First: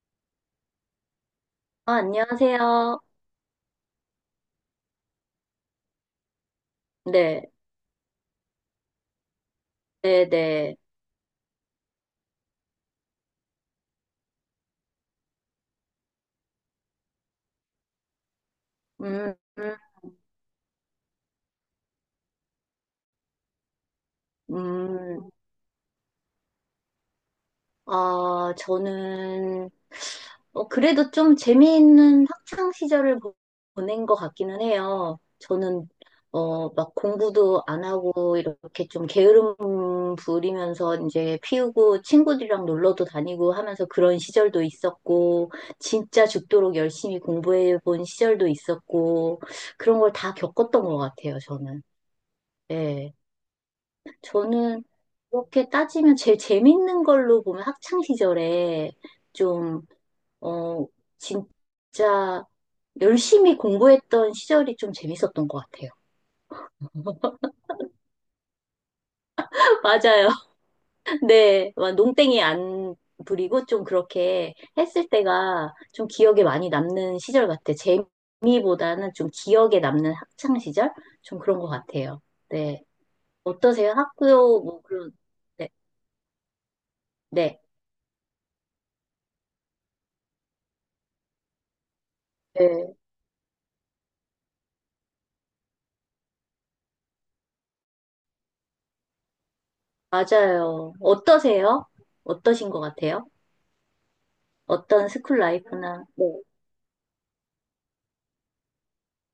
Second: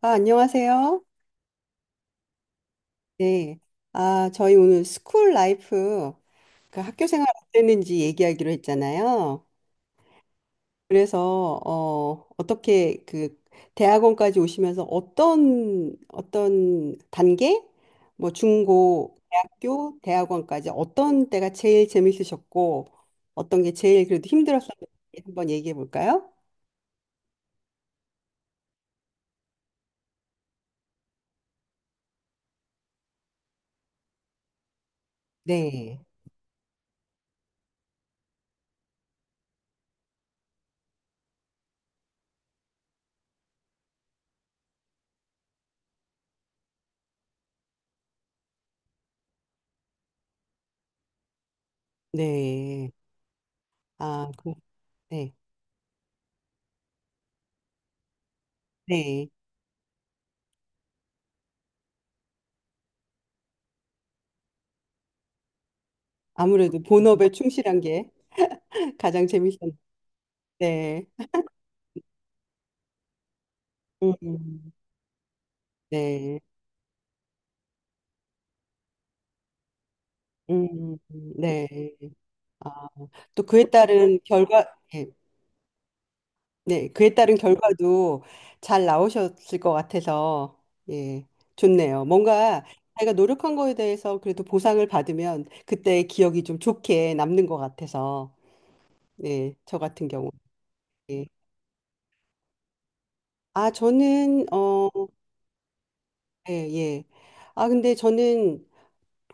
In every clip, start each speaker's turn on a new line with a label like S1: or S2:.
S1: 아, 안녕하세요.
S2: 아, 안녕하세요.
S1: 네. 아, 저희 오늘 스쿨 라이프, 그 학교 생활
S2: 네,
S1: 어땠는지 얘기하기로 했잖아요.
S2: 네, 네.
S1: 그래서, 어, 어떻게 그 대학원까지 오시면서 어떤, 어떤 단계? 뭐 중고,
S2: 음, 음,
S1: 대학교, 대학원까지 어떤 때가 제일 재밌으셨고, 어떤 게 제일 그래도 힘들었었는지
S2: 음.
S1: 한번 얘기해 볼까요?
S2: 아, 저는, 그래도 좀 재미있는 학창 시절을 보낸 것 같기는 해요. 저는,
S1: 네.
S2: 막 공부도 안 하고, 이렇게 좀 게으름 부리면서 이제 피우고, 친구들이랑 놀러도 다니고 하면서 그런 시절도 있었고, 진짜 죽도록 열심히 공부해 본 시절도 있었고, 그런 걸 다 겪었던 것 같아요, 저는.
S1: 네.
S2: 네.
S1: 아, 그,
S2: 저는
S1: 네.
S2: 그렇게 따지면 제일 재밌는 걸로 보면 학창 시절에
S1: 네.
S2: 좀, 어, 진짜 열심히 공부했던 시절이 좀 재밌었던 것 같아요.
S1: 아무래도 본업에 충실한 게. 가장 재밌었.
S2: 맞아요.
S1: 네.
S2: 네. 막 농땡이 안 부리고 좀 그렇게
S1: 음,
S2: 했을 때가 좀
S1: 네.
S2: 기억에 많이 남는 시절 같아요. 재미보다는 좀 기억에 남는 학창 시절?
S1: 음,
S2: 좀 그런
S1: 네.
S2: 것 같아요.
S1: 아,
S2: 네.
S1: 또 그에
S2: 어떠세요?
S1: 따른
S2: 학교,
S1: 결과,
S2: 뭐,
S1: 예.
S2: 그런, 네.
S1: 네. 그에 따른
S2: 네.
S1: 결과도 잘 나오셨을 것 같아서, 예. 좋네요. 뭔가
S2: 네.
S1: 자기가 노력한 거에 대해서 그래도 보상을 받으면 그때의 기억이 좀 좋게 남는 것 같아서, 예. 저 같은 경우.
S2: 맞아요.
S1: 예.
S2: 어떠세요? 어떠신 것 같아요?
S1: 아, 저는, 어,
S2: 어떤 스쿨 라이프나, 네.
S1: 예, 예. 아, 근데 저는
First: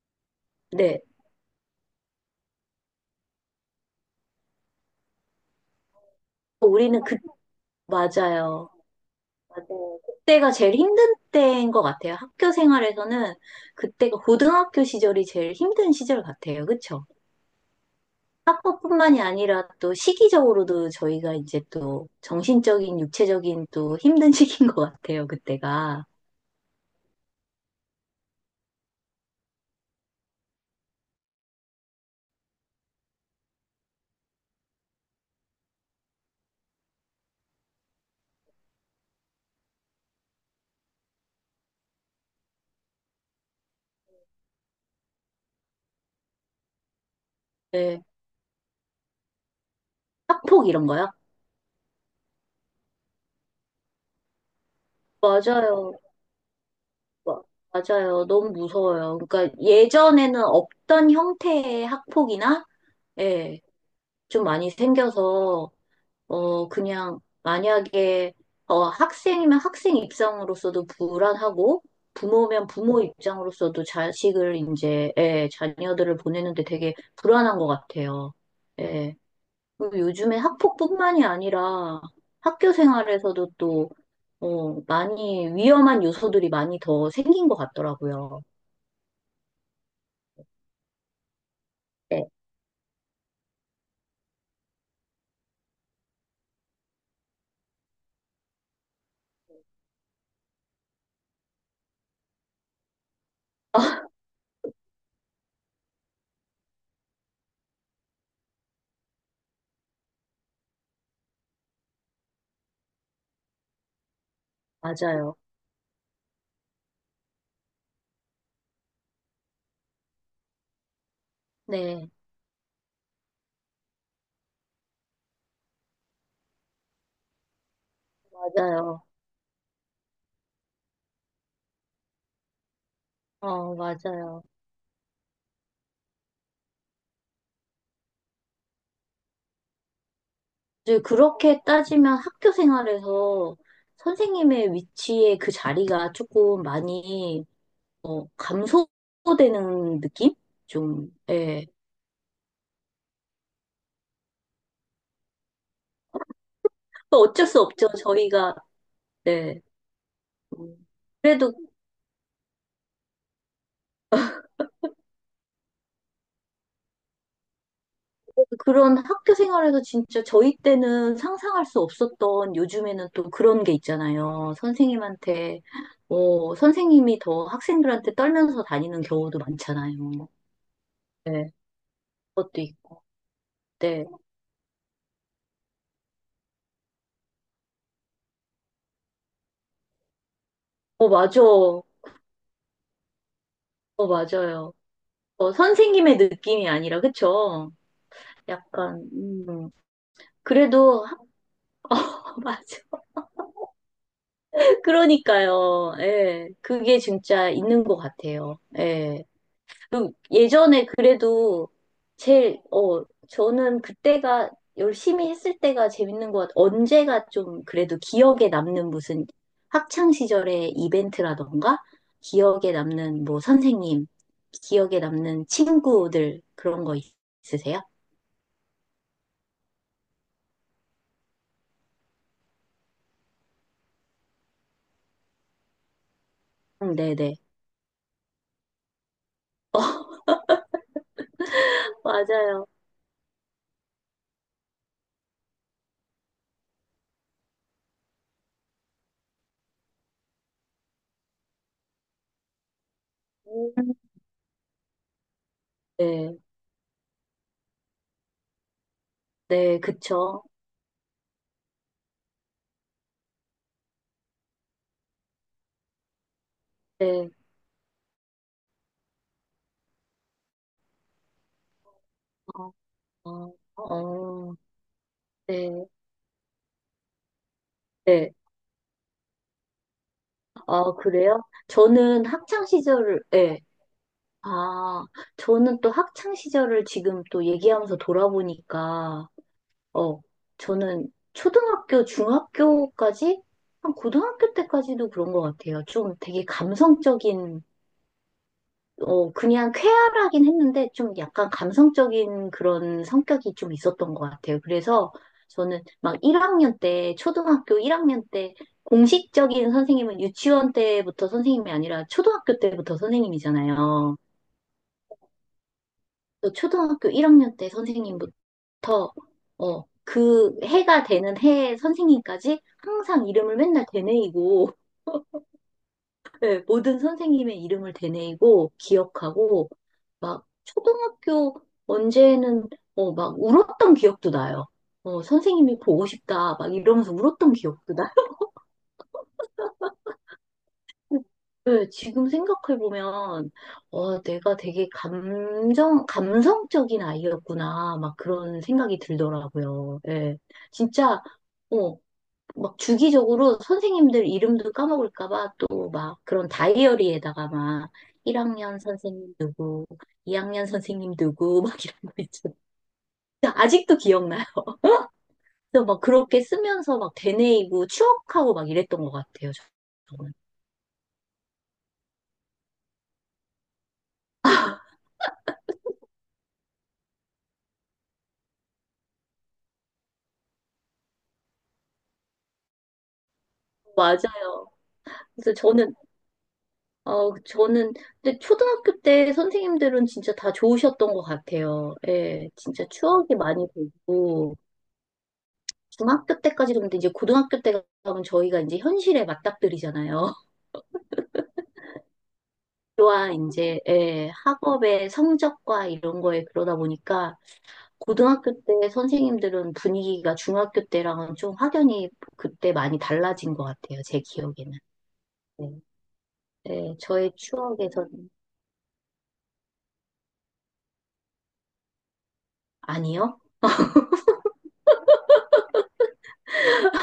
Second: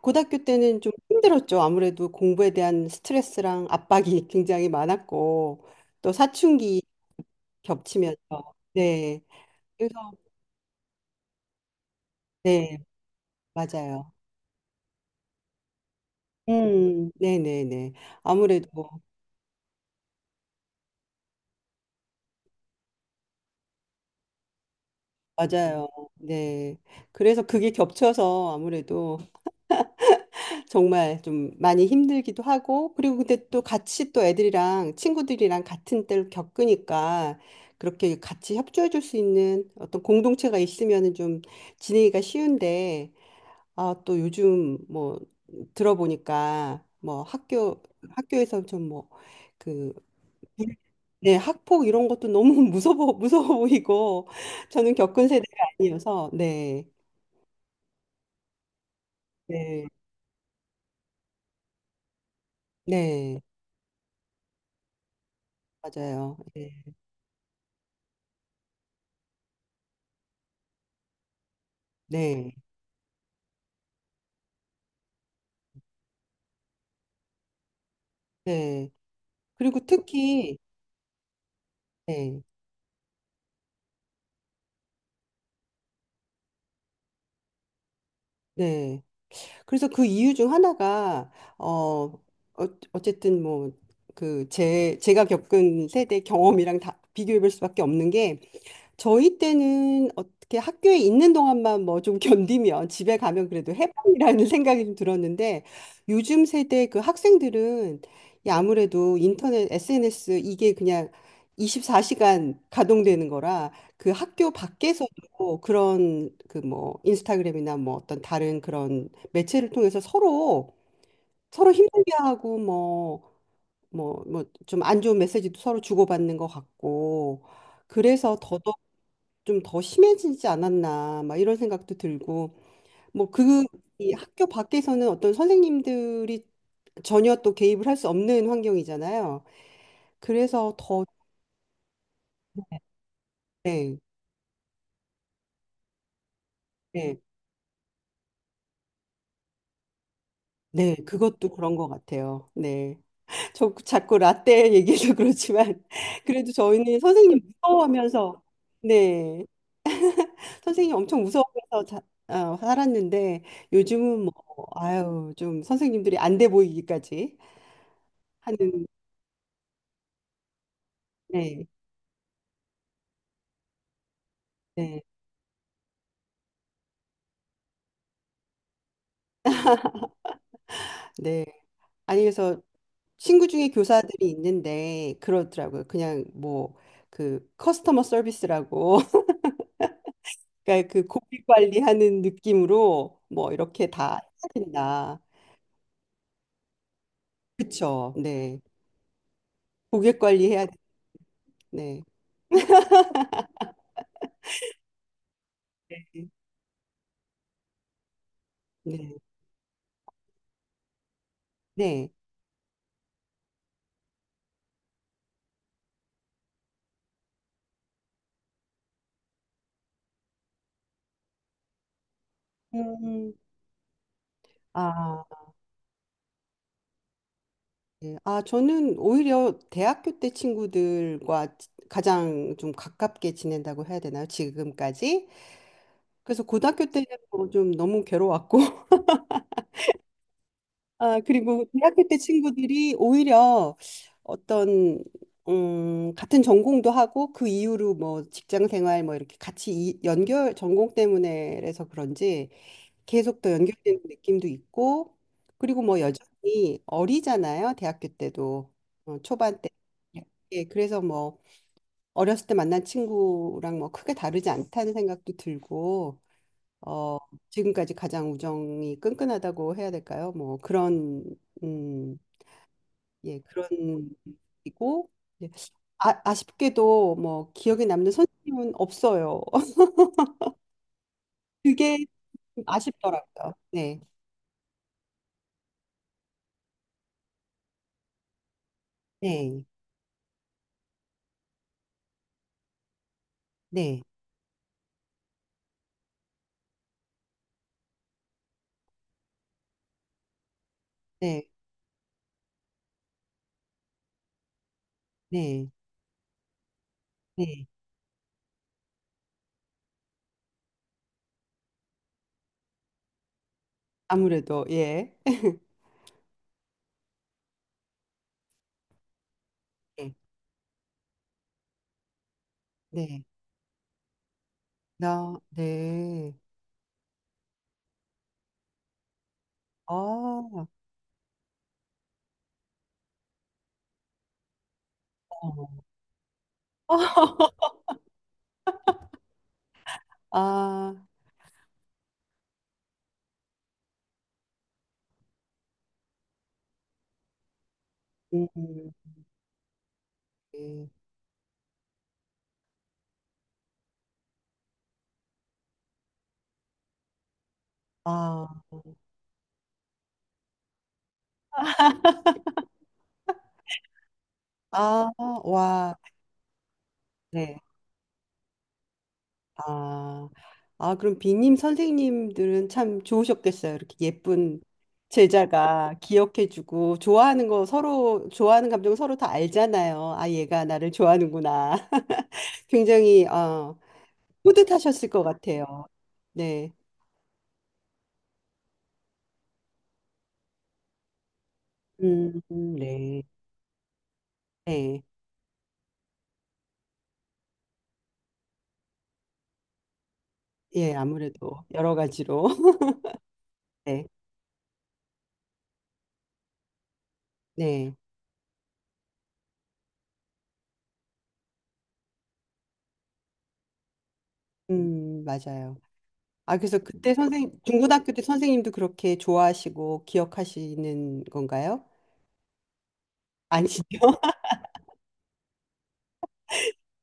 S1: 고등학교 때는 좀
S2: 네.
S1: 힘들었죠. 아무래도 공부에 대한 스트레스랑 압박이 굉장히 많았고, 또 사춘기
S2: 우리는 그,
S1: 겹치면서.
S2: 맞아요.
S1: 네.
S2: 맞아요.
S1: 그래서,
S2: 그때가 제일 힘든 때인 것 같아요. 학교
S1: 네,
S2: 생활에서는
S1: 맞아요.
S2: 그때가 고등학교 시절이 제일 힘든 시절 같아요. 그쵸?
S1: 네네네. 아무래도,
S2: 학업뿐만이 아니라 또 시기적으로도 저희가 이제 또 정신적인, 육체적인 또 힘든 시기인 것 같아요.
S1: 맞아요.
S2: 그때가.
S1: 네. 그래서 그게 겹쳐서 아무래도 정말 좀 많이 힘들기도 하고, 그리고 근데 또 같이 또 애들이랑 친구들이랑 같은 때를 겪으니까 그렇게 같이 협조해 줄 수 있는 어떤 공동체가 있으면은 좀 지내기가 쉬운데, 아, 또 요즘 뭐 들어보니까 뭐 학교,
S2: 네.
S1: 학교에서 좀 뭐 그,
S2: 학폭 이런 거요?
S1: 네, 학폭 이런 것도 너무 무서워, 무서워 보이고, 저는 겪은 세대가
S2: 맞아요.
S1: 아니어서, 네,
S2: 맞아요. 너무 무서워요. 그러니까
S1: 네,
S2: 예전에는 없던 형태의 학폭이나,
S1: 네,
S2: 예, 좀 많이 생겨서,
S1: 맞아요. 네,
S2: 그냥 만약에, 학생이면 학생 입장으로서도 불안하고,
S1: 네,
S2: 부모면 부모 입장으로서도 자식을 이제, 예, 자녀들을 보내는데 되게 불안한 것 같아요.
S1: 네.
S2: 예.
S1: 그리고
S2: 그리고 요즘에
S1: 특히
S2: 학폭뿐만이 아니라
S1: 네,
S2: 학교 생활에서도 또, 많이 위험한 요소들이 많이 더 생긴 것 같더라고요.
S1: 네. 그래서 그 이유 중 하나가 어,
S2: 예.
S1: 어 어쨌든 뭐 그 제 제가 겪은 세대 경험이랑 다 비교해 볼 수밖에 없는 게 저희 때는 어떻게 학교에 있는 동안만 뭐 좀 견디면 집에 가면 그래도 해방이라는 생각이 좀 들었는데 요즘 세대 그 학생들은 이 아무래도 인터넷, SNS 이게 그냥 24시간 가동되는 거라 그 학교
S2: 맞아요.
S1: 밖에서도 그런 그 뭐 인스타그램이나 뭐 어떤 다른 그런 매체를 통해서 서로 서로
S2: 네,
S1: 힘들게 하고 뭐 뭐 좀 안 좋은 메시지도 서로 주고받는 것 같고 그래서
S2: 맞아요.
S1: 좀 더 심해지지 않았나 막 이런 생각도 들고 뭐 그
S2: 어,
S1: 이
S2: 맞아요.
S1: 학교 밖에서는 어떤 선생님들이 전혀 또 개입을 할 수 없는 환경이잖아요. 그래서
S2: 이제
S1: 더
S2: 그렇게 따지면 학교 생활에서
S1: 네,
S2: 선생님의 위치에 그 자리가 조금
S1: 네,
S2: 많이 감소되는 느낌?
S1: 네,
S2: 좀,
S1: 그것도
S2: 예.
S1: 그런 것 같아요. 네, 저 자꾸 라떼 얘기해서 그렇지만 그래도 저희는
S2: 뭐
S1: 선생님
S2: 어쩔 수 없죠.
S1: 무서워하면서
S2: 저희가,
S1: 네,
S2: 네. 음,
S1: 선생님 엄청
S2: 그래도
S1: 무서워하면서 자, 어, 살았는데 요즘은 뭐 아유 좀 선생님들이 안돼 보이기까지 하는
S2: 그런 학교 생활에서 진짜 저희 때는 상상할
S1: 네.
S2: 수 없었던 요즘에는 또 그런 게 있잖아요.
S1: 네.
S2: 선생님한테, 선생님이 더 학생들한테 떨면서 다니는 경우도 많잖아요.
S1: 네.
S2: 네,
S1: 아니, 그래서
S2: 그것도 있고.
S1: 친구 중에
S2: 네.
S1: 교사들이 있는데 그러더라고요. 그냥 뭐 그 커스터머 서비스라고 그러니까 그
S2: 어, 맞아.
S1: 고객
S2: 어,
S1: 관리하는 느낌으로 뭐 이렇게 다 해야
S2: 맞아요.
S1: 된다.
S2: 선생님의 느낌이 아니라, 그쵸?
S1: 그쵸? 네.
S2: 약간,
S1: 고객 관리해야 돼.
S2: 그래도,
S1: 네.
S2: 어, 맞아. 그러니까요. 예, 그게 진짜 있는 것 같아요.
S1: 네.
S2: 예. 그리고 예전에 그래도
S1: 네.
S2: 제일, 저는 그때가 열심히 했을 때가 재밌는 것 같아요. 언제가 좀 그래도 기억에 남는 무슨 학창 시절의 이벤트라던가 기억에 남는
S1: 음.
S2: 뭐 선생님, 기억에
S1: 아,
S2: 남는 친구들 그런 거 있으세요?
S1: 네. 아, 저는 오히려 대학교 때 친구들과 지- 가장 좀 가깝게 지낸다고 해야 되나요? 지금까지? 그래서 고등학교 때는
S2: 네네.
S1: 뭐좀 너무 괴로웠고 아, 그리고 대학교 때
S2: 맞아요.
S1: 친구들이 오히려 어떤, 같은 전공도 하고 그 이후로 뭐 직장 생활 뭐 이렇게 같이 이, 연결, 전공 때문에 그래서 그런지 계속 더
S2: 음.
S1: 연결되는 느낌도 있고 그리고 뭐
S2: 네,
S1: 여전히 어리잖아요. 대학교 때도. 어, 초반 때.
S2: 네, 그쵸.
S1: 예, 그래서 뭐 어렸을 때 만난 친구랑 뭐 크게 다르지 않다는 생각도 들고 어,
S2: 네,
S1: 지금까지 가장 우정이 끈끈하다고 해야 될까요? 뭐 그런 음,
S2: 어,
S1: 예,
S2: 어,
S1: 그런
S2: 어,
S1: 이고 예.
S2: 네,
S1: 아, 아쉽게도 뭐 기억에 남는
S2: 네.
S1: 선생님은 없어요.
S2: 아, 그래요?
S1: 그게
S2: 저는
S1: 좀
S2: 학창 시절을,
S1: 아쉽더라고요.
S2: 네.
S1: 네.
S2: 아, 저는 또 학창 시절을 지금 또 얘기하면서 돌아보니까,
S1: 네.
S2: 어, 저는 초등학교, 중학교까지, 한
S1: 네.
S2: 고등학교 때까지도 그런 것 같아요. 좀 되게 감성적인, 그냥 쾌활하긴 했는데, 좀
S1: 네.
S2: 약간 감성적인 그런 성격이 좀 있었던 것 같아요. 그래서
S1: 네.
S2: 저는 막 1학년 때,
S1: 네.
S2: 초등학교 1학년 때, 공식적인 선생님은 유치원 때부터 선생님이 아니라 초등학교 때부터 선생님이잖아요.
S1: 아무래도 예.
S2: 저 초등학교 1학년 때 선생님부터
S1: 네.
S2: 그 해가 되는 해 선생님까지
S1: 네.
S2: 항상 이름을 맨날 되뇌이고
S1: 나 네.
S2: 예, 모든 선생님의 이름을 되뇌이고 기억하고
S1: 아.
S2: 막
S1: 어.
S2: 초등학교 언제는 막 울었던 기억도 나요. 선생님이 보고 싶다 막 이러면서 울었던 기억도 나요.
S1: 아.
S2: 네, 지금 생각해보면, 내가 되게 감성적인 아이였구나, 막 그런
S1: 음.
S2: 생각이 들더라고요. 예.
S1: 네.
S2: 진짜, 어, 막 주기적으로 선생님들 이름도 까먹을까봐 또 막 그런 다이어리에다가 막
S1: 아.
S2: 1학년 선생님, 2학년 선생님 누구, 막 이런 거 있죠. 아직도 기억나요.
S1: 아.
S2: 그래서
S1: 와.
S2: 막 그렇게 쓰면서 막
S1: 네.
S2: 되뇌이고 추억하고 막 이랬던 것 같아요,
S1: 아,
S2: 저는.
S1: 아, 그럼 비님 선생님들은 참 좋으셨겠어요. 이렇게 예쁜 제자가 기억해주고 좋아하는 거 서로 좋아하는 감정 서로 다 알잖아요. 아, 얘가 나를 좋아하는구나. 굉장히 어,
S2: 맞아요.
S1: 뿌듯하셨을 것
S2: 그래서
S1: 같아요.
S2: 저는
S1: 네,
S2: 어, 저는, 근데 초등학교 때 선생님들은 진짜 다 좋으셨던 것 같아요. 예, 진짜
S1: 네,
S2: 추억이 많이 되고,
S1: 네,
S2: 중학교 때까지도 근데 이제 고등학교 때 가면 저희가 이제 현실에 맞닥뜨리잖아요.
S1: 예, 아무래도 여러 가지로
S2: 와, 이제,
S1: 네,
S2: 예, 학업의 성적과 이런 거에 그러다 보니까,
S1: 네,
S2: 고등학교 때 선생님들은 분위기가 중학교 때랑은 좀 확연히 그때 많이 달라진 것 같아요. 제 기억에는. 네,
S1: 맞아요. 아, 그래서
S2: 네,
S1: 그때
S2: 저의
S1: 선생 중고등학교 때
S2: 추억에서는
S1: 선생님도 그렇게 좋아하시고 기억하시는 건가요?
S2: 아니요.
S1: 아니시죠?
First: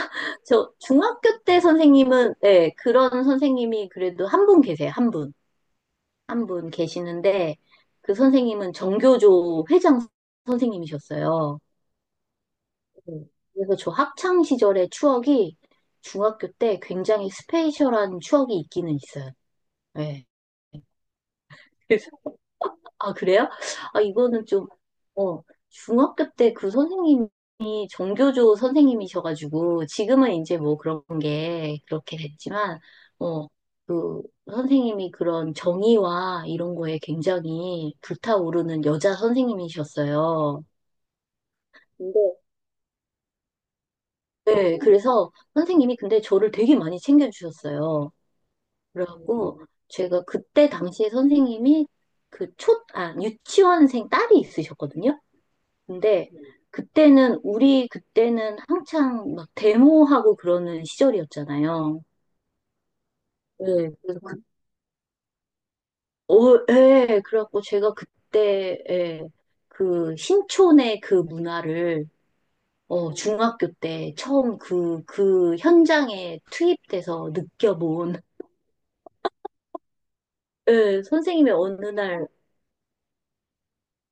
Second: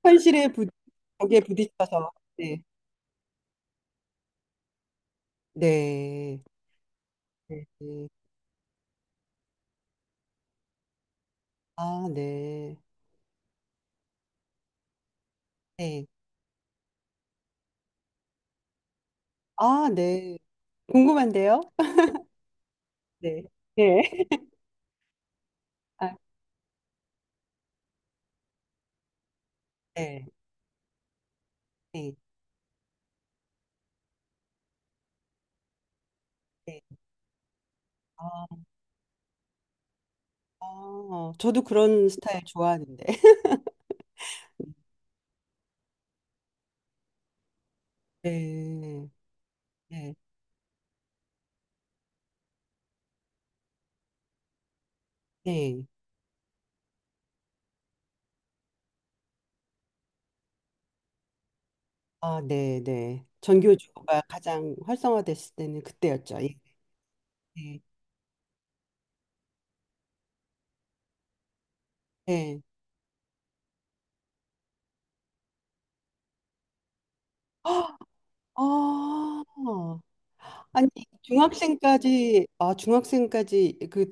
S1: 현실에 부,
S2: 저
S1: 벽에
S2: 중학교 때
S1: 부딪혀서.
S2: 선생님은
S1: 네.
S2: 네, 그런 선생님이 그래도 한 분 계세요. 한 분.
S1: 네.
S2: 한 분 계시는데
S1: 네. 네.
S2: 그 선생님은 정교조 회장 선생님이셨어요.
S1: 아, 네.
S2: 네. 그래서 저 학창 시절의 추억이
S1: 네.
S2: 중학교 때 굉장히 스페셜한 추억이 있기는 있어요.
S1: 아,
S2: 네.
S1: 네. 궁금한데요?
S2: 그래서 아,
S1: 네.
S2: 그래요? 아,
S1: 네.
S2: 이거는 좀, 어,
S1: 아,
S2: 중학교 때 그 선생님이 정교조 선생님이셔가지고
S1: 네.
S2: 지금은 이제 뭐 그런 게
S1: 네.
S2: 그렇게 됐지만 어, 그 선생님이 그런 정의와 이런
S1: 네.
S2: 거에 굉장히
S1: 아,
S2: 불타오르는 여자 선생님이셨어요.
S1: 아, 저도 그런
S2: 근데
S1: 스타일 좋아하는데.
S2: 네, 그래서 선생님이 근데 저를 되게 많이 챙겨주셨어요.
S1: 네.
S2: 그래갖고
S1: 네.
S2: 제가 그때 당시에 선생님이 그 아, 유치원생 딸이 있으셨거든요.
S1: 네.
S2: 근데 그때는 우리 그때는 한창 막 데모하고 그러는 시절이었잖아요.
S1: 아, 네. 네.
S2: 네, 그래서
S1: 전교조가 가장 활성화됐을 때는 그때였죠. 예.
S2: 예, 그래갖고
S1: 네.
S2: 제가 그때 예, 그 신촌의 그 문화를
S1: 네.
S2: 중학교 때 처음 그 현장에 투입돼서
S1: 아,
S2: 느껴본
S1: 아. 아니,
S2: 예, 선생님의 어느 날
S1: 중학생까지, 아, 중학생까지 그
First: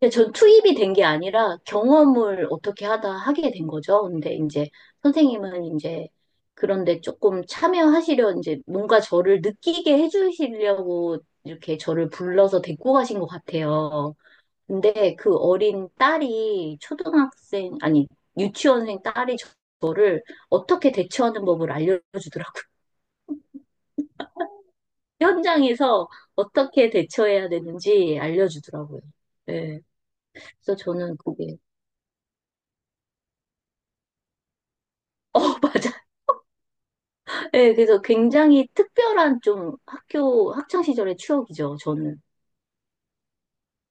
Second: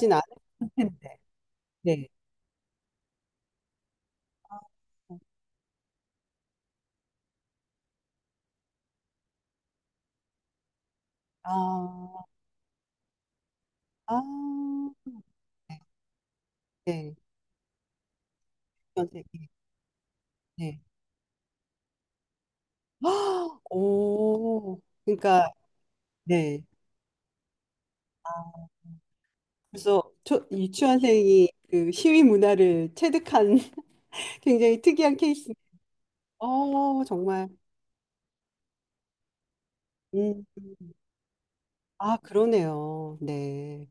S2: 근데
S1: 않을
S2: 전 투입이 된 게
S1: 텐데.
S2: 아니라
S1: 네.
S2: 경험을 어떻게 하다 하게 된 거죠. 근데 이제 선생님은 이제 그런데 조금 참여하시려 이제 뭔가 저를 느끼게 해주시려고 이렇게 저를
S1: 아,
S2: 불러서 데리고 가신 것 같아요.
S1: 아,
S2: 근데 그
S1: 네.
S2: 어린 딸이
S1: 네.
S2: 초등학생, 아니, 유치원생
S1: 전
S2: 딸이
S1: 세계.
S2: 저를
S1: 네.
S2: 어떻게 대처하는 법을 알려주더라고요.
S1: 아, 오, 그러니까,
S2: 현장에서
S1: 네.
S2: 어떻게 대처해야 되는지
S1: 아,
S2: 알려주더라고요. 네.
S1: 그래서 초,
S2: 그래서 저는
S1: 유치원생이
S2: 그게,
S1: 그 시위 문화를 체득한 굉장히 특이한
S2: 어,
S1: 케이스.
S2: 맞아요.
S1: 어, 정말.
S2: 네, 그래서 굉장히 특별한 좀
S1: 음.
S2: 학교, 학창 시절의 추억이죠,
S1: 아,
S2: 저는.
S1: 그러네요. 네.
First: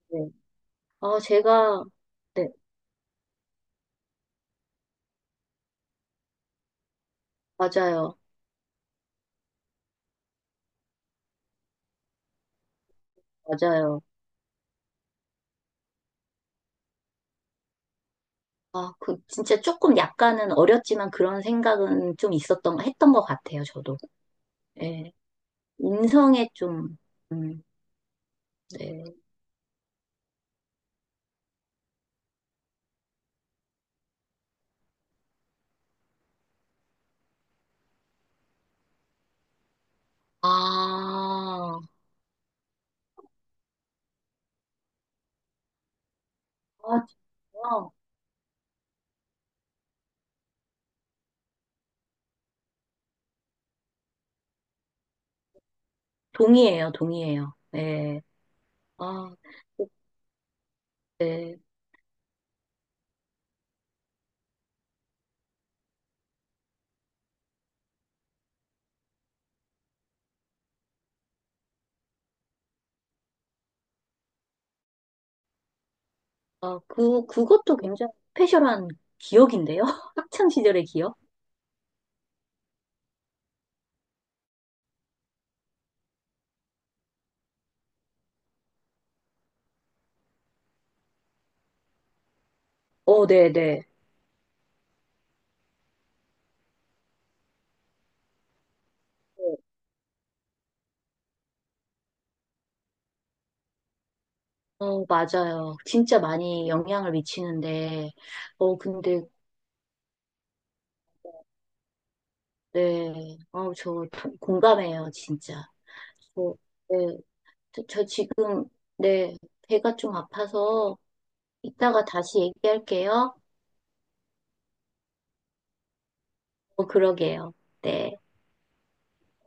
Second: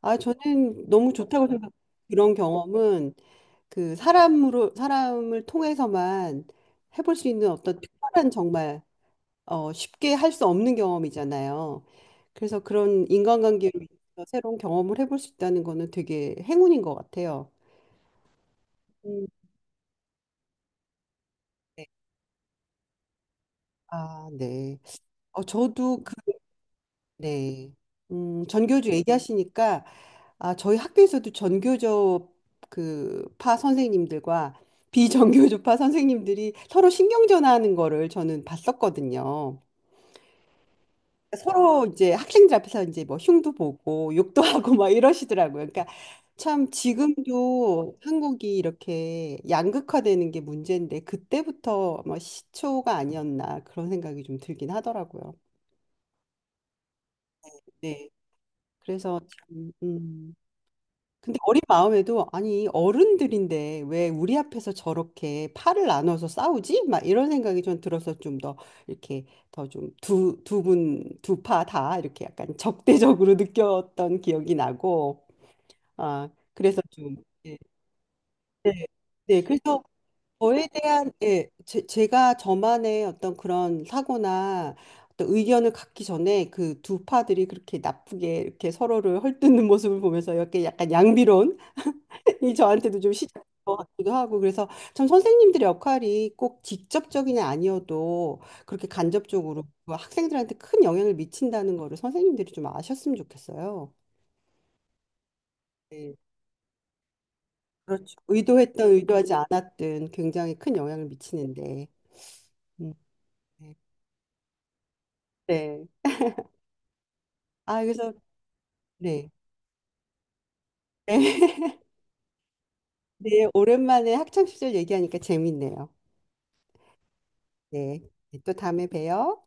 S1: 아,
S2: 네.
S1: 저는 너무
S2: 아,
S1: 좋다고 생각.
S2: 제가,
S1: 그런
S2: 네,
S1: 경험은 그 사람으로 사람을 통해서만 해볼 수 있는 어떤
S2: 맞아요.
S1: 특별한 정말 어, 쉽게 할 수 없는 경험이잖아요. 그래서 그런 인간관계로
S2: 맞아요.
S1: 인해서 새로운 경험을 해볼 수 있다는 거는 되게 행운인 것 같아요.
S2: 아, 그,
S1: 음,
S2: 진짜 조금 약간은 어렸지만 그런
S1: 네.
S2: 생각은 좀 있었던, 했던 것 같아요, 저도.
S1: 아, 네.
S2: 예.
S1: 어, 저도 그,
S2: 인성에 좀, 음,
S1: 네. 전교조
S2: 네.
S1: 얘기하시니까, 아, 저희 학교에서도 전교조 그 파 선생님들과 비전교조파 선생님들이 서로 신경전하는 거를 저는 봤었거든요.
S2: 아,
S1: 서로 이제 학생들 앞에서 이제 뭐 흉도 보고 욕도 하고 막 이러시더라고요. 그러니까 참
S2: 아, 진짜.
S1: 지금도 한국이 이렇게 양극화되는 게 문제인데 그때부터 뭐 시초가 아니었나 그런 생각이 좀 들긴 하더라고요.
S2: 동의해요, 동의해요.
S1: 네.
S2: 예.
S1: 그래서
S2: 아,
S1: 참, 근데
S2: 네.
S1: 어린 마음에도 아니 어른들인데 왜 우리 앞에서 저렇게 팔을 나눠서 싸우지? 막 이런 생각이 좀 들어서 좀 더 이렇게 더 좀 두 분 두 파 다 이렇게 약간 적대적으로 느꼈던 기억이 나고 아
S2: 아,
S1: 그래서 좀 예,
S2: 그것도 굉장히
S1: 네,
S2: 스페셜한
S1: 네 그래서
S2: 기억인데요? 학창
S1: 저에
S2: 시절의
S1: 대한
S2: 기억?
S1: 예 제가 저만의 어떤 그런 사고나 어떤 의견을 갖기 전에 그 두 파들이 그렇게 나쁘게 이렇게 서로를 헐뜯는 모습을 보면서 이렇게 약간 양비론 이 저한테도 좀
S2: 어,
S1: 시작인
S2: 네,
S1: 것
S2: 네.
S1: 같기도 하고 그래서 참 선생님들의 역할이 꼭 직접적이냐 아니어도 그렇게 간접적으로 그 학생들한테 큰 영향을 미친다는 거를 선생님들이 좀 아셨으면 좋겠어요.
S2: 어, 맞아요.
S1: 네,
S2: 진짜 많이 영향을 미치는데,
S1: 그렇죠. 의도했던
S2: 근데,
S1: 의도하지 않았든 굉장히 큰 영향을 미치는데. 음,
S2: 네,
S1: 네.
S2: 저 공감해요, 진짜.
S1: 네.
S2: 저, 네,
S1: 아,
S2: 저
S1: 그래서
S2: 지금,
S1: 네.
S2: 네, 배가 좀 아파서 이따가 다시 얘기할게요.
S1: 네, 오랜만에 학창 시절 얘기하니까 재밌네요.
S2: 어, 그러게요.
S1: 네.
S2: 네.
S1: 네, 또 다음에 봬요.